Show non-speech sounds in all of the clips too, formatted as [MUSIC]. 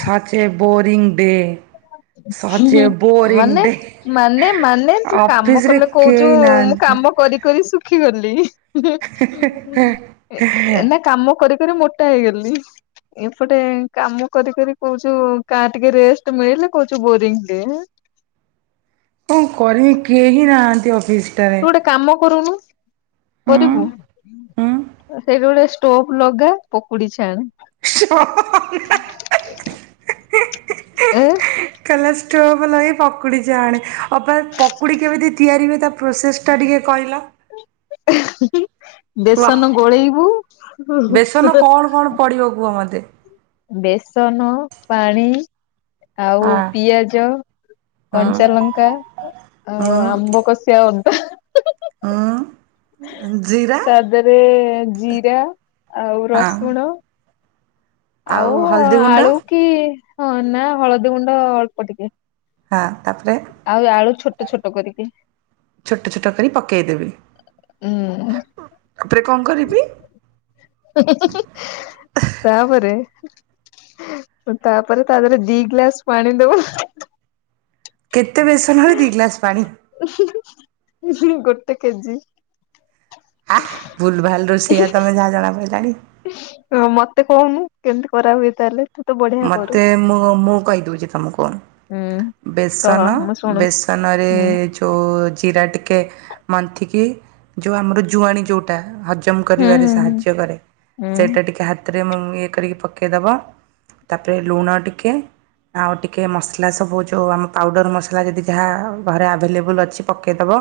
ସଚ a boring day. ମାନେ ମାନେ ମାନେ ତୁ କାମ ଅଫିସରେ କଲେ କହୁଛୁ, କେହି ମୁଁ ନାହାନ୍ତି। କାମ କରି କରି ଶୁ ଖି ଗଲି ଏ କଣ ନା କାମ କରି ପେରେ ମୋଟା ହେଇଗଲି। ଏପଟେ କାମ କରି କରି କହୁଛୁ କା ଟିକେ ରେଷ୍ଟ ମିଳିଲେ କହୁଛୁ ବୋରିଂ ଡେ। କଣ କରବି କେହି ନାହାନ୍ତି ଅଫି ତୁ ଗୋଟେ କାମ କରୁନୁ ହୁଁ କରିବୁ। ହୁଁ ସେଇଟି ଗୋଟେ ଷ୍ଟୋପ ଲଗା ପକୁଡି ଛାଣେ। [INAUDIBLE] ଏଁ। କଲା ଷ୍ଟୋଭ ଲଗେଇ ପକୁଡି ଛାଣେ ଅପା ପକୁଡି କେମିତି ତିଆରି ହୁଏ ତା ପ୍ରୋସେସ ସେଟା ଟିକେ କହିଲ? କୁହ ବେସନ ଗୋଳେଇବୁ ପଡ଼ିବ କୁହ ମତେ? ବେସନ, ପାଣି, ଆଉ ହଁ ପିଆଜ ହଁ କଞ୍ଚା ଲଙ୍କା ଆ ହଁ ଆମ୍ବକଶିଆ ଅ ହଁ। ଜିରା ତାଧିରେ ଜିରା ଆଉ ହଁ ରସୁଣ ଆଉ ହଳଦୀ ଗୁଣ୍ଡ ଆଳୁ କି ହଁ ନା ହଳଦୀ ଗୁଣ୍ଡ ଅଳ୍ପ ଟିକେ। ହଁ ତାପରେ। ଆଉ ଆଳୁ ଛୋଟ ଛୋଟ କରିକି ଛୋଟ ଛୋଟ କରି ପକେଇଦେବି ଉଁ ତାପରେ କଣ କରିବି? ତାପରେ ତାପରେ ତା ଦେହରେ ଦି ଗ୍ଲାସ ପାଣି ଦବ କେତେ ବେସନରେ ଦି ଗ୍ଲାସ୍ ପାଣି? ଗୋଟେ କେଜି। ଆ ଭୁଲ ଭାଲ ରୋଷେଇଆ ତମେ ଯାହା ଜଣା ପଡ଼ିଲାଣି। ହଁ ମତେ କହୁନୁ କେମିତି କରା ହୁଏ ତାହେଲେ। ତୁ ତ ବଢିଆ କରୁ ମତେ ମୁଁ-ମୁଁ କହିଦେଉଛି ତମକୁ। ହୁଁ କହ ବେସନ ମୁଁ ଶୁଣୁଛି ବେସନରେ ହୁଁ ଯୋଉଁ ଜିରା ଟିକେ ମନ୍ଥିକି ଯୋଉଁ ଆମର ଜୁଆଣି ଯୋଉଟା ହଜମ ହୁଁ କରିବାରେ ହୁଁ ସାହାଯ୍ୟ କରେ। ହୁଁ ସେଇଟା ଟିକେ ହାତରେ ମ ଇଏ କରିକି ପକେଇଦବ। ତାପରେ ଲୁଣ ଟିକେ ଆଉ ଟିକେ ମସଲା ସବୁ ଯୋଉଁ ଆମ ପାଉଡ଼ର ମସଲା ଯଦି ଯାହା ଘରେ ଆଭେଲେବୁଲ୍ ଅଛି ପକେଇଦବ।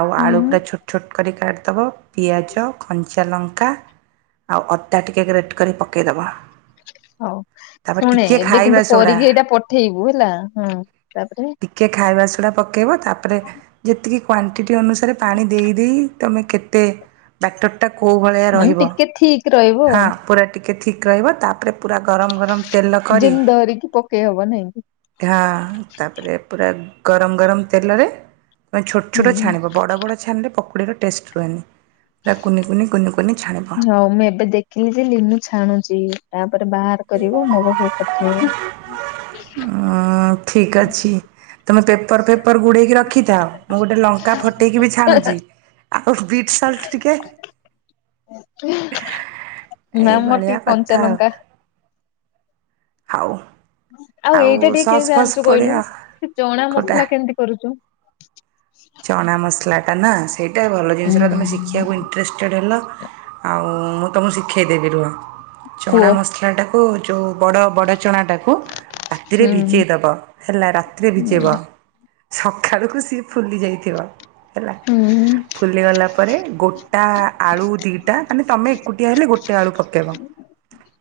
ଆଉ ହୁଁ ଆଳୁ ହୁଁ ପୁରା ଛୋଟ ଛୋଟ କରି କାଟିଦବ। ପିଆଜ, କଞ୍ଚା ଲଙ୍କା ଆଉ ଅଦା ଟିକେ ଗ୍ରେଟ୍ କରି ପକେଇଦେବ। ହଉ ଶୁଣେ ଏବେ ଖାଇବା କିନ୍ତୁ ସୋଡ଼ା କରିକି ଏଇଟା ପଠେଇବୁ ହେଲା। ହୁଁ ତାପରେ ଟିକେ ଖାଇବା ସୋଡ଼ା ପକେଇବ। ତାପରେ ଯେତିକି କ୍ଵାଣ୍ଟିଟି ଅନୁସାରେ ପାଣି ଦେଇଦେଇ ତୁମେ କେତେ ବ୍ୟାଟର ଟା କୋଉ ଭଳିଆ ମାନେ ରହିବ? ଟିକେ ଠିକ ରହିବ ହଁ ଆଉ ପୁରା ଟିକେ ଥିକ୍ ରହିବ। ତାପରେ ପୁରା ଗରମ ଗରମ ତେଲ କରି ଯେମିତି ଧରିକି ପକେଇ ହବ ନାଇଁ କି। ହଁ। ତାପରେ ପୁରା ଗରମ ଗରମ ତେଲରେ ଛୋଟ ଛୋଟ ହୁଁ ଛାଣିବ। ବଡ ବଡ ଛାଣିଲେ ପକୁଡିର ଟେଷ୍ଟ ରୁହେନି। ପୁରା କୁନିି କୁନି କୁନି ଛାଣିବ ହଉ ମୁଁ ଏବେ ଦେଖିଲି ଯେ ଲିନୁ ଛାଣୁଚି। ତାପରେ ବାହାର କରିବ ମୋ ପାଖକୁ ସବୁ ପଠେଇବ। ହଁ ଠିକ୍ ଅଛି। ତମେ ପେପର ଫେପର ଗୁଡେଇକି ରଖିଥାଅ। ମୁଁ ଗୋଟେ ଲଙ୍କା ଫଟେଇକି ବି ଛାଣୁଚି। ଆଉ ବି [INAUDIBLE] ମ୍ୟାମ୍ ମୋର ଏଇଭଳିଆ ଟିକେ କଥା ଆଉ କଞ୍ଚାଲଙ୍କା ହଉ। ଆଉ ଏଇଟା ଟିକେ ସସ୍ କେମତି ଫସ୍ ଜାଣିଚୁ କହିଲୁ। ପଡ଼ିବ। ସେ ଚଣା କୋଉଟା ମସଲା କେମତି କରୁଚୁ? ଚଣା ମସଲାଟା ନା ସେଇଟା ଭଲ ଜିନିଷଟା ହୁଁ। ତୁମେ ଶିଖିବାକୁ ଇଣ୍ଟରେଷ୍ଟେଡ଼୍ ହେଲ ଆଉ ମୁଁ ତୁମକୁ ଶିଖାଇଦେବି ରୁହ। କୁହ ଚଣା ମସଲାଟା ବୋ ଯୋଉ ବଡ ବଡ ଚଣାଟାକୁ ରାତିରେ ହୁଁ ଭିଜେଇଦବ ହେଲା, ରାତିରେ ହୁଁ ଭିଜେଇବ। ସକାଳକୁ ସିଏ ଫୁଲି ଯାଇଥିବ ହେଲା। ହୁଁ ଫୁଲିଗଲା ପରେ ଗୋଟା ଆଳୁ ଦିଇଟା, ମାନେ ତମେ ଏକୁଟିଆ ହେଲେ ଗୋଟେ ଆଳୁ ପକେଇବ।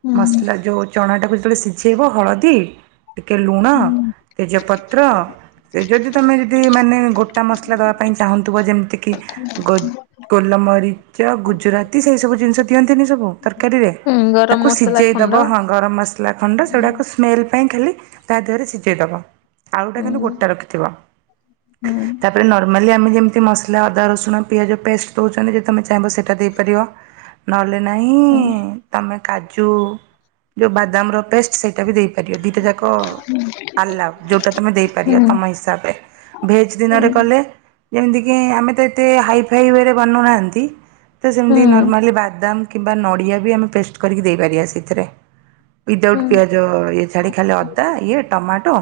ହୁଁ। ମସଲା ଯୋଉ ଚଣା ଟାକୁ ଯେତେବେଳେ ସିଝେଇବ ହଳଦୀ ଟିକେ ଲୁଣ, ହୁଁ ତେଜପତ୍ର ସେ ଯଦି ତମେ ଯଦି ମାନେ ଗୋ ମସଲା ଦେବା ପାଇଁ ଚାହୁଁଥିବ ଯେମିତିକି ଗ ଗୋଲମରିଚ, ଗୁଜୁରାତି ସେଇ ସବୁ ଜିନିଷ ଦିଅନ୍ତିନି ସବୁ ତରକାରୀରେ। ହୁଁ। ଗରମ ତାକୁ ମସଲା ସିଝେଇ ଖଣ୍ଡ ଦବ ହଁ। ଗରମ ମସଲା ଖଣ୍ଡ ସେଗୁଡାକୁ ସ୍ମେଲ୍ ପାଇଁ ଖାଲି ତା ଦେହରେ ସିଝେଇଦବ। ଆଳୁଟା ହୁଁ କିନ୍ତୁ ଗୋଟା ରଖିଥିବ। ହୁଁ। ତାପରେ ନର୍ମାଲି ଆମେ ଯେମିତି ମସଲା ଅଦା ରସୁଣ ପିଆଜ ପେଷ୍ଟ ଦେଉଛନ୍ତି ଯଦି ତୁମେ ଚାହିଁବ ସେଇଟା ଦେଇପାରିବ। [INAUDIBLE] ନହେଲେ ନାହିଁ ହୁଁ ତମେ କାଜୁ ଯୋଉ ବାଦାମ ର ପେଷ୍ଟ ସେଇଟା ବି ଦେଇ କରିବ। ଦୁଇଟା ଯାକ ଆଲାଉ ଯୋଉଟା ତୁମେ ଦେଇପାରିବ, ହୁଁ। ତୁମ ହିସାବରେ। ଭେଜ୍ ହୁଁ ଦିନରେ କଲେ ଯେମିତିକି ଆମେ ତ ଏତେ ହାଇ ଫାଇ ୱେରେ ବନଉନାହାନ୍ତି। ତ ସେମିତି ହୁଁ ନର୍ମାଲି ବାଦାମ କିମ୍ବା ନଡ଼ିଆ ବି ଆମେ ପେଷ୍ଟ କରିକି ଦେଇପାରିବା ସେଥିରେ। ୱିଦାଉଟ୍ ହୁଁ ପିଆଜ ଇଏ ଛାଡ଼ି ଖାଲି ଅଦା ଇଏ ଟମାଟୋ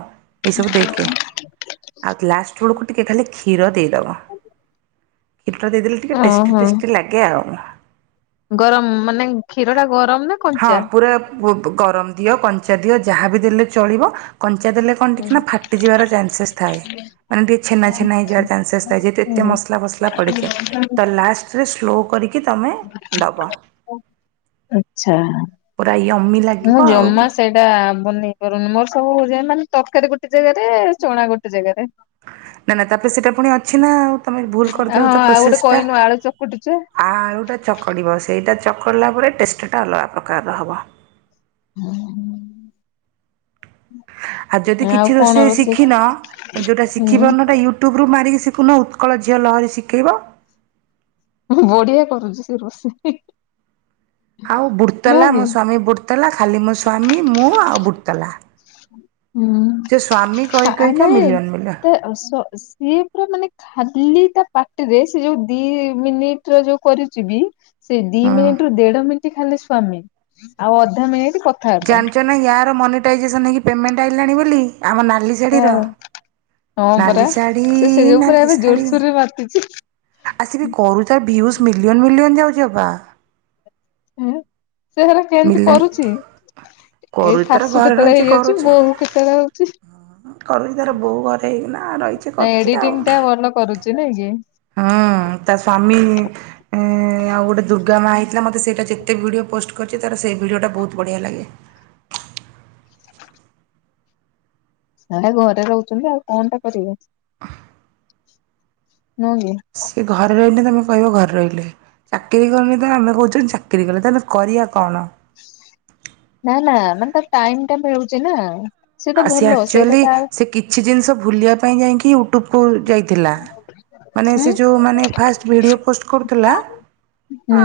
ଏସବୁ ଦେଇକି। ଆଉ ଲାଷ୍ଟ ବେଳକୁ ଟିକେ ଖାଲି କ୍ଷୀର ଦେଇଦବ। ହିଟ୍ର ଦେଇଦେଲେ ଟିକେ ଟେଷ୍ଟି ଓହୋ ଟେଷ୍ଟି ଲାଗେ ଆଉ। ଗରମ ମାନେ କ୍ଷୀର ଟା ଗରମ ନା ହଁ କଞ୍ଚା? ପୁରା ଗରମ ଦିଅ କଞ୍ଚା ଦିଅ ଯାହାବି ଦେଲେ ଚଳିବ କଞ୍ଚା ଦେଲେ କଣ ଟିକି ନା ଫାଟିଯିବାର ଚାନ୍ସେସ୍ ଥାଏ। ମାନେ ଟିକେ ଛେନା ଛେନା ହେଇଯିବାର ଚାନ୍ସେସ୍ ଥାଏ ଯେହେତୁ ଏତେ ମସଲା ଫସଲା ପଡିଥାଏ। ହୁଁ। ତ ଲାଷ୍ଟରେ ସ୍ଲୋ କରିକି ତୁମେ ଦେବ। ଆଚ୍ଛା ପୁରା ୟମି ଲାଗିବ ମୁଁ ଆଉ। ଜମା ସେ ଟା ବନେଇ ପାରୁନି ମୋର ସବୁ ହଉ ମାନେ ତରକାରୀ ଗୋଟେ ଜାଗାରେ ଚଣା ଗୋଟେ ଜାଗାରେ। ନା ନା ତାପରେ ସେଇଟା ପୁଣି ଅଛି ନା ଆଉ। ତମେ ଭୁଲ ହଁ କରିଦେଲ ତ ଆଉ ଗୋଟେ ପ୍ରୋସେସ ଟା କହିନୁ ଆଳୁ ଚକୁଟୁଚେ ଆଳୁ ଟା ଚକଡ଼ିବ ସେଇଟା ଚକଡ଼ିଲା ପରେ ଟେଷ୍ଟଟା ଅଲଗା ପ୍ରକାରର ହେବ। ହୁଁ। ଆଉ ଯଦି କିଛି ରୋଷେଇ ଶିଖିନ ଯୋଉଟା ଶିଖି ହୁଁ ପାରୁନ ସେଟା ୟୁ ୟଟ୍ୟୁବରୁ ମାରିଖୁନ ଉତ୍କଳ ଝିଅ ଲହରୀ ଶିଖେଇବ। ବଢିଆ କରୁଛିୁ ସେ ରୋଷେଇ। ଆଉ ନୁହଁ ବୁଡ଼ତଲା ମୋ କି ସ୍ଵାମୀ ବୁଡ଼ଲା ଖାଲି ମୋ ସ୍ଵାମୀ ମୁଁ ଆଉ ବୁଟାଲା। ହୁଁ କହି କ କହିକା ନାଇଁ ମିଲିୟନ ମିଲିୟନ ତ ଆସ। ଇଏ ପୁରା ମାନେ ଖାଲି ତା ପାଟିରେ ସେ ଯୋଉ ଦି ମିନିଟ ର ଯୋଉ କରୁଛି ବି। ସେ ଦି ହୁଁ। ମିନିଟ ରୁ ଦେଢ ମିନିଟ୍ ଖାଲି ସ୍ଵାମୀ ଆଉ ଅଧା ମିନିଟ କ ଜାଣିଛ ନା ୟାର ମନିଟାଇଜେସନ ହେଇି ପେମେଣ୍ଟ ଆଇଣି ବୋଲି ଆମ ନା ନାଲି ଶାଢ଼ର ହଁ ନାଲି ଶାଢ଼ ନାଲି ଶାଢ଼ୀ। ବର୍ତିଛି। ଆସିବି କରୁ ତାର ଭିଉଜ ମିଲିୟନ ମିଲିୟନ ଯାଉଛି ଅପା। ସେ ହେରା କେମିତି ମିଲିୟନ କରୁଛି? ଏ କରୁଛି ତାର ଶାଶୁ ଘରେ କେତେବେଳେ ରହିଛି ହେଇଯାଉଛି କରୁଛି ବୋଉ କେତେବେଳେ ହଉଛି। କରୁଛି ତାର ବୋଉ ଘରେ ହେଇକିନା ରହିଛି ନାଇ କରୁଛି ଏଡିଟିଂ ଟା ଭଲ କରୁଛି ନାଇଁ କି। ହୁଁ ତା ସ୍ଵାମୀ। ଉଁ ଆଉ ଗୋଟେ ଦୁର୍ଗା ମା ହେଇଥିଲା ମତେ ସେଇଟା ଯେତେ ଭିଡିଓ ପୋଷ୍ଟ କରି ତାର ସେଇ ଭିଡିଓ ଟା ବହୁତ ବଢିଆ ଲାଗେ। ସେଟା ଘରେ ରହୁଛନ୍ତି ଆଉ କଣ ଟା କରିବେ। ନୁଁକି। ସିଏ ଘରେ ରହିଲେ ତମେ କହିବ ଘରେ ରହିଲେ। ଚାକିରୀ କରୀନି ତ ଆମେ କହୁଚେ ଚାକିରି କଲେ ତ ଆମେ କରିବା କଣ? ନା ନା ମାନେ ତ ଟାଇମ୍ ଟା ମିଳୁଛି ନା। ତ ଆଉ ସେ ଭଲ ସେଇଟା ଆକ୍ଚୁଆଲି ତା ସେ କିଛି ଜିନିଷ ଭୁଲିବା ପାଇଁ ଯାଇକି ଟୁପୁ ଯାଇଥିଲା ମାନେ ହୁଁ ସେ ଯେଉଁ ମାନେ ଫାଷ୍ଟ ଭିଡ଼ିଓ ପୋଷ୍ଟ କରୁଥିଲା। ହୁଁ। ଆ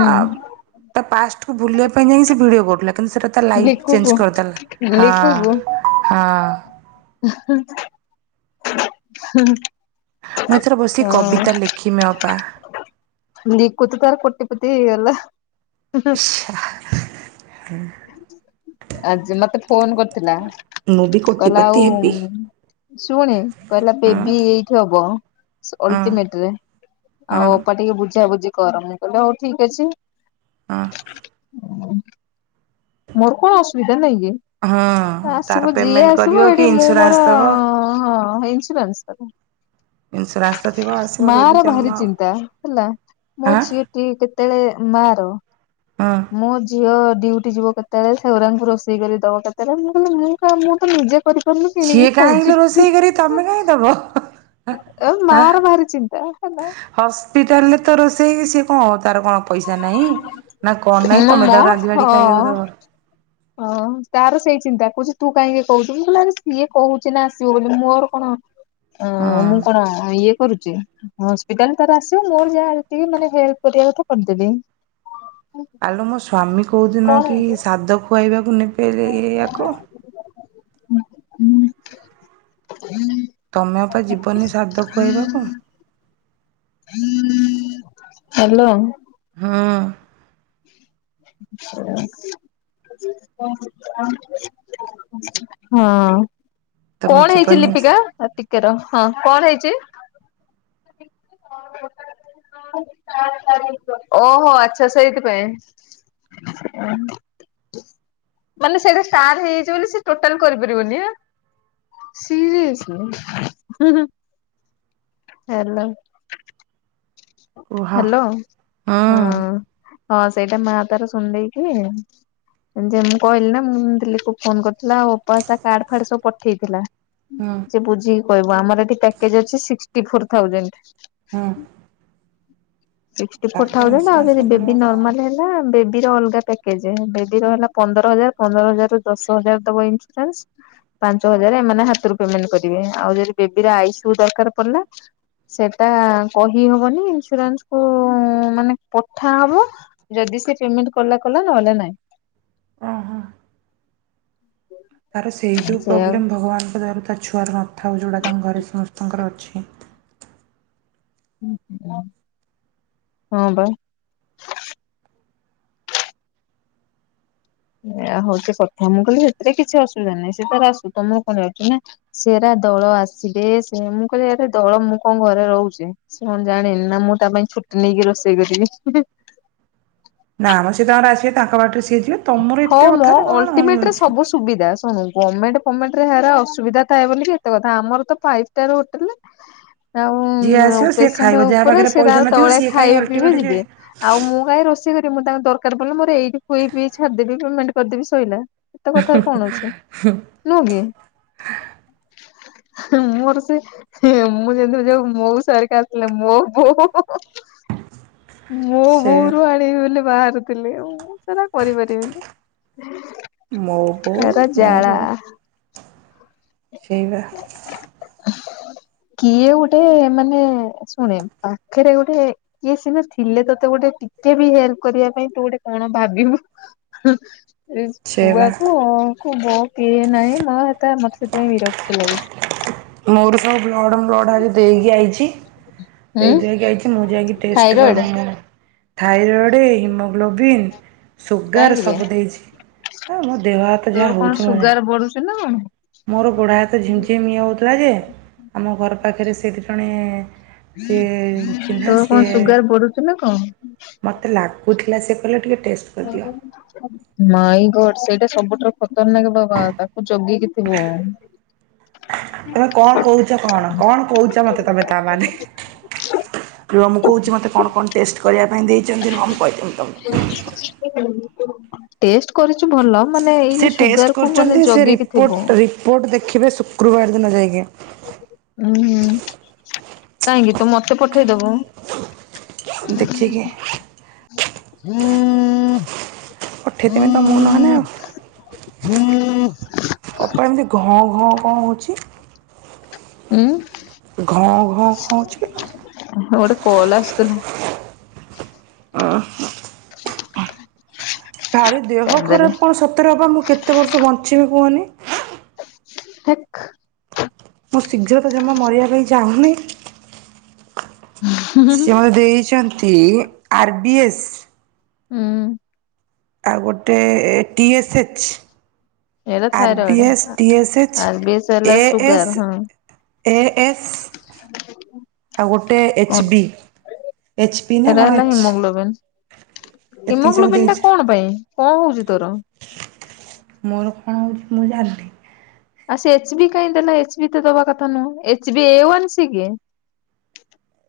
ତା ପାଷ୍ଟକୁ ଭୁଲିବା ପାଇଁ ଯାଇକ ସେ ଭିଡ଼ିଓ କରୁଥିଲା କିନ୍ତୁ ସେଇଟା ତା ଲାଇଫ୍ ଚେଞ୍ଜ କରିଦେଲା? ମିଲି କୁବୁ। ହଁ ହଁ। ହଁ। ମୁଁ ଏଥର ବସି କବିତା ଲେଖିମେ ଅପା ଲିକୁ ତ ତାର କୋଟି ପତି ହେଇଗଲା। ହୁଁ। ଆଜି ମତେ ଫୋନ କରିଥିଲା ବି କହିଲ କୋଟିପତି ଆଉ ହେବି ଶୁଣି କହିଲା ହଁ ବେବି ଏଇଠି ହବ। ଅଲ୍ ହଁ ଲ୍ଟିମେଟ ରେ ଆଉ ହଁ ଅପା ଟିକେ ବୁଝାବୁଝି କର ମୁଁ କହିଲି ହୋଉ ଠିକ୍ ଅଛି ହଁ। ମୁଁ। ମୋର କଣ ଅସୁବିଧା ନେ଼ଇଁକି ହଁ ତାର ଆସିବୁ ଯିଏ ପେମେଣ୍ଟ ଆସିବ କରିବ କି ଏଠି ମୁଁ ଇନ୍ସୁରାନ୍ସ ମୋର ଦେବ ଇନ୍ସୁରାନ୍ସ କରେ ଇନ୍ସୁରାନ୍ସ ତ ଥିବ ଆସିବ ମା ବେବି ର ଜନ୍ମ ଭାରି ଆଉ ଚିନ୍ତା ହେଲା ମୋ ଆଁ ଝିଅ- କି କେତେବେଳେ ମାର ହଁ ମୋ ଝିଅ ଡିଉଟି ଯିବ କେତେବେଳେ [UNINTELLIGIBLE] ରୋଷେଇ କରିଦବ କେତେବେଳେ ମୁଁ କହିଲି ମୁଁ କ ମୁଁ ତ ନିଜେ କରି ପାରୁନି କିଣିକି ସିଏ ଖୁଉଛି କାହିଁକି ରୋଷେଇ କରି ତମେ କାହିଁ ଦବ ହା ମାର ଭାରି ଚିନ୍ତା ହେଲା ହସ୍ପିଟାଲରେ ତ ରୋଷେଇ ସିଏ କଣ ହଉ ତାର କଣ ପଇସା ନାଇଁ ନା କଣ ନାଇଁ ହଁ ମ ତମେ ତାକୁ ରାନ୍ଧିିବାଡି ଖାଇବାକୁ ଦବ ଓ ତାର ସେଇ ଚିନ୍ତା କହୁଛି ତୁ କାହିଁକି କହୁଛୁ ମୁଁ କହିଲି ଆରେ ସିଏ କହୁଛି ନା ଆସିବ ବୋଲି ମୋର କଣ ଅ ହଁ ମୁଁ କଣ ଆଏ କରୁଛି ହସ୍ପିଟାଲ ତାର ଆସିବ ମୋର ଯାହା ମାନେ ହେଲ୍ପ କରିବା କଥା କରିଦେବି [INAUDIBLE] ଆଲୋ ମୋ ସ୍ୱାମୀ କେଉଁଦିନ କଣ କି ହେଇଛି? ସାଦ ଖୁଆଇବାକୁ ନେବେ ୟେ ଆକୁ? ତମେ ଅପା ଯିବନି ସାଦ ଖୁଆଇବାକୁ? [UNINTELLIGIBLE] ହାଲୋ ହଁ [INAUDIBLE] [UNINTELLIGIBLE] [UNINTELLIGIBLE] ହଁ ତମେ କଣ ହେଇଛି ଯିବନି ଲିପିକା ଟିକେ ର ହଁ କଣ ହେଇଛି? [UNINTELLIGIBLE] ଓହୋ ଆଛା ସେଇଥି [UNINTELLIGIBLE] ମାନେ ସେଇଟା ସାନ ହେଇଯାଇଛି ବୋଲି ସେ ଟୋଟାଲ କରିପାରିବନି ସିଲି ହୁଁ ହୁଁ ହେଲୋ- କୁହ ହଁ ହ୍ୟାଲୋ ହଁ ହଁ ସେଇଟା ମା ତାର ଶୁଣି ଦେଇକି ଯେ ମୁଁ କହିଲି ନା ମୁଁ ଦିଲ୍ଲୀକୁ ଫୋନ କରିଥିଲା ଆଉ କାର୍ଡ ଫାର୍ଡ ସବୁ ପଠେଇଥିଲା ହୁଁ ବୁଝିକି କହିବ ଆମର ଏଠି ପ୍ୟାକେଜ ଅଛି ସିକ୍ସଟି ଫର୍ ଥାଓଯେଣ୍ଡ - ହୁଁ ସିକ୍ସଟି ଫୋର ଥାଉଜେଣ୍ଡ ନା ଆଉ ଇନ୍ସୁରାନ୍ସ ଯଦି ମିଳିବ ବି କଣ? ନର୍ମାଲ ହେଲେ ନା ବେବି ର ଅଲଗା ପ୍ୟାକେଜ ବେବି ର ହେଲା ପନ୍ଦର ହଜାର ପନ୍ଦର ହଜାର ରୁ ଦଶ ହଜାର ଦବ ଇନ୍ସୁରାନ୍ସ ପାଞ୍ଚ ହଜାର ଏମାନେ ହାତରୁ ପେମେଣ୍ଟ କରିବେ ଆଉ ଯଦି ବେବିର ଆଇସିୟୁ ଦରକାର ପଡିଲା ସେଟା କହି ହବନି ଇନ୍ସୁରାନ୍ସ ଓ ମାନେ ପଠା ହେବ ଯଦି ସେ ପେମେଣ୍ଟ କଲା କଲା ନହେଲେ ନାଇଁ? ଓହୋ ତାର ସେଇ ଯେଉଁ ସେଇଆଉ ପ୍ରୋବ୍ଲେମ୍ ଭଗବାନଙ୍କ ଦୟାରୁ ତା ଛୁଆର ନଥାଉ ଯଉଟା ତାଙ୍କ ଘରେ ସମସ୍ତଙ୍କର ଅଛି ଓଃ ହଁ ବା ଏଇଆ ହଉଛି କଥା ମୁଁ କହିଲି ସେଥିରେ କିଛି ଅସୁବିଧା ନାଇଁ ସେ ତାର ଆସୁ ତମର କଣ ଯାଉଛି ନା ସେରା ଦୋଳ ଆସିବେ ସେ ମୁଁ କହିଲି ଆରେ ଦୋଳ ମୁଁ କଣ ଘରେ ରହୁଛି ସେ କଣ ଜାଣିନି ନା ମୁଁ ତା ପାଇଁ ଛୁଟି ନେଇକି ରୋଷେଇ କରିବି ନା ମ ସିଏ ତାଙ୍କର ଆସିବେ ତାଙ୍କ ବାଟରେ ସିଏ ଯିବେ ତମର ହଁ ଏତେ ମ କଥାରେ କଣ ଅଲଟିମେଟ ରେ ହେଇଯାଉଛି ସବୁ ସୁବିଧା ଶୁଣୁ ଗମେଣ୍ଟବ ଫମେଣ୍ଟରେ ହେରା ଅସୁବିଧା ଥାଏ ବୋଲି ଏତେ କଥା ଆମର ତ ଫାଇବଷ୍ଟାର ହୋଟେଲ [INAUDIBLE] ଆଉ ଯିଏ ଆସିବ ସିଏ ପେସେଣ୍ଟ ଖାଇବ ଯାହା ଉପରେ ପାଖରେ ପଇସା ସେତାର ନଥିବ ତଳେ ସିଏ କାହିଁ ଖାଇବେ ପିଇବେ ଅଲଟିମେଟ ଯେ ଯିବେ ଆଉ ମୁଁ କାଇଁ ରୋଷେଇ କରିିଵି ମୁଁ ତାର ଦରକାର ପିଲ ମୋ ଏଇଠି ଖୁଏଇ ପିଏଇ ଛାଡିଦେବି ପେମେଣ୍ଟ କରିଦେବି ଶୋଇଲା ଏତେ କଥା କଣ ଅଛି ନୁହଁ କି [INAUDIBLE] ହୁଁ ମୋର ସେଇ ମୁଁ ଯେମିତି ଯଉ ମୋ ସରିକ ଆସିଲି ମୋ ବୋଉ ମୋ ସେ ବୋଉରୁ ଆଣିବି ବୋଲି ବାହାରୁଥିଲିଁ ସେ କରିପାରିବିନି। ମୋ ବୋଉ ହେରା ମୋ ଜାଳା ବୋଉ ସେଇ ବା [UNINTELLIGIBLE] କିଏ ଗୋଟେ ମାନେ ଶୁଣେ ପାଖରେ ଗୋଟେ କିଏ ସିନା ଥିଲେ ତୋତେ ଗୋଟେ ଟିକେ ବି ହେଲ୍ପ କରିବା ପାଇଁ ତୁ ଗୋଟେ କଣ ଭାବିବୁ। ହଁ ଏ ସେଇବା ଛୁଆକୁ ଅ କୁ ବ କିଏ ନାହିଁ ମା ହେତା ମତେ ସେଥିପାଇଁ ବିରକ୍ତି ଲାଗୁଛି। ମୋର ସବୁ ବ୍ଲଡ଼୍ ବ୍ଲଡ଼୍ ଆଜି ଦେଇକି ଆଇଛି ହୁଁ ଦେଇଦୁଆକି ଆଇଛି ମୁଁ ଯାଇକି test thyroid thyroid haemoglobin sugar କାହିଁକି ବେ ସବୁ ଦେଇଛି ଆ ମୋ ଦେହ ହାତ ଯାହା ତୋର କଣ ହଉଛି ମୁଁ ଜାଣେ ସୁଗାର ବଢୁଛି ନା କଣ? ମୋର ଗୋଡ ହାତ ଝିମ୍ ଝିମ୍ ଇଏ ହେଉଥିଲା ଯେ ଆମ ଘର ପାଖରେ ସେଇଠି ଜଣେ ସେ ଚିହ୍ନା ତୋର କଣ ସେ ସୁଗାର ବଢୁଛି ନା କଣ? ମୋତେ ଲାଗୁଥିଲା ସେ କହିଲେ ଟିକେ ଟେଷ୍ଟ କରିଦିଅ। ମାଇଗଡ ସେଇଟା ସବୁଠାରୁ ଖତରନାକ ବାବା। ତାକୁ ଜଗିକି ଥିବୁ। ତମେ କଣ କହୁଛ କଣ କଣ କହୁଛ ମତେ ତମେ। ତା ମାନେ ରୁହ ମୁଁ କହୁଛି ମତେ କଣ କଣ ଟେଷ୍ଟ କରିବା ପାଇଁ ଦେଇଛନ୍ତି ରୁହ ମୁଁ କହିଦେବି ତମକୁ। [UNINTELLIGIBLE] ଟେଷ୍ଟ କରିଛୁ ଭଲ ମାନେ ଏଇ ସେ ଯୋଉ ଟେଷ୍ଟ ସୁଗାର କୁ ମାନେ କରୁଛନ୍ତି ସେ ଜଗିକି ରିପୋର୍ଟ ଥିବୁ। ରିପୋର୍ଟ ଦେଖିବେ ଶୁକ୍ରବାର ଦିନ ଯାଇକି। ହୁଁ କାହିଁକି ତୁ ମତେ ପଠେଇଦବୁ। ଦେଖିକି। [INAUDIBLE] ପଠେଇଦେବି ତମକୁ ନହେଲେ ଆଉ। [INAUDIBLE] ଅପା ଏମିତି ଘଁ ଘଁ କଣ ହଉଛି। ଉୁଁ, ଘଁ ଘଁ କଣ ହଉଛି କି ଗୋଟେ କଲ ଆସୁଥିଲା। ଅ ଭାରି ଦେହ କାଟିଦେଲି ଖରାପ କଣ ସତରେ ଅପା, ମୁଁ କେତେ ବର୍ଷ ବଞ୍ଚିବି କୁହନି। ହେ୍କ। ମୁଁ ଶୀଘ୍ର ତ ଜମା ମରିବା ପାଇଁ ଚାହୁଁନି। ସିଏ ମୋତେ ଦେଇଛନ୍ତି ଆର ବି ଏସ୍। ହୁଁ। ଆଉ ଗୋଟେ ଟି ଏସ୍ଏଚ୍। ଏଇଟା R B thyroid S, T S H, R B S ହେଲା ଏ ସୁଗାର ଏସ୍ ହଁ। ଏ ଏସ୍। ଆଉ ଗୋଟେ ଏଚ୍ କଣ ବି, ଏଚ୍ ପି ନା ଏଟା କଣ ହେଲା ଏଚ୍ ହିମୋଗ୍ଲୋବିନ୍ ଏତିକି ସବୁ ହିମୋଗ୍ଲୋବିନ୍ ଟା ଦେଇଛି କଣ ପାଇଁ କଣ ହଉଛି ତୋର? ମୋର କଣ ହଉଛି ମୁଁ ଜାଣିନି। ଆଉ ସେ ଏଚ୍ ବି କାହିଁ ଦେଲା, ଏଚ୍ ବି ତ ଦବା କଥା ନୁହଁ, H B A one C କି।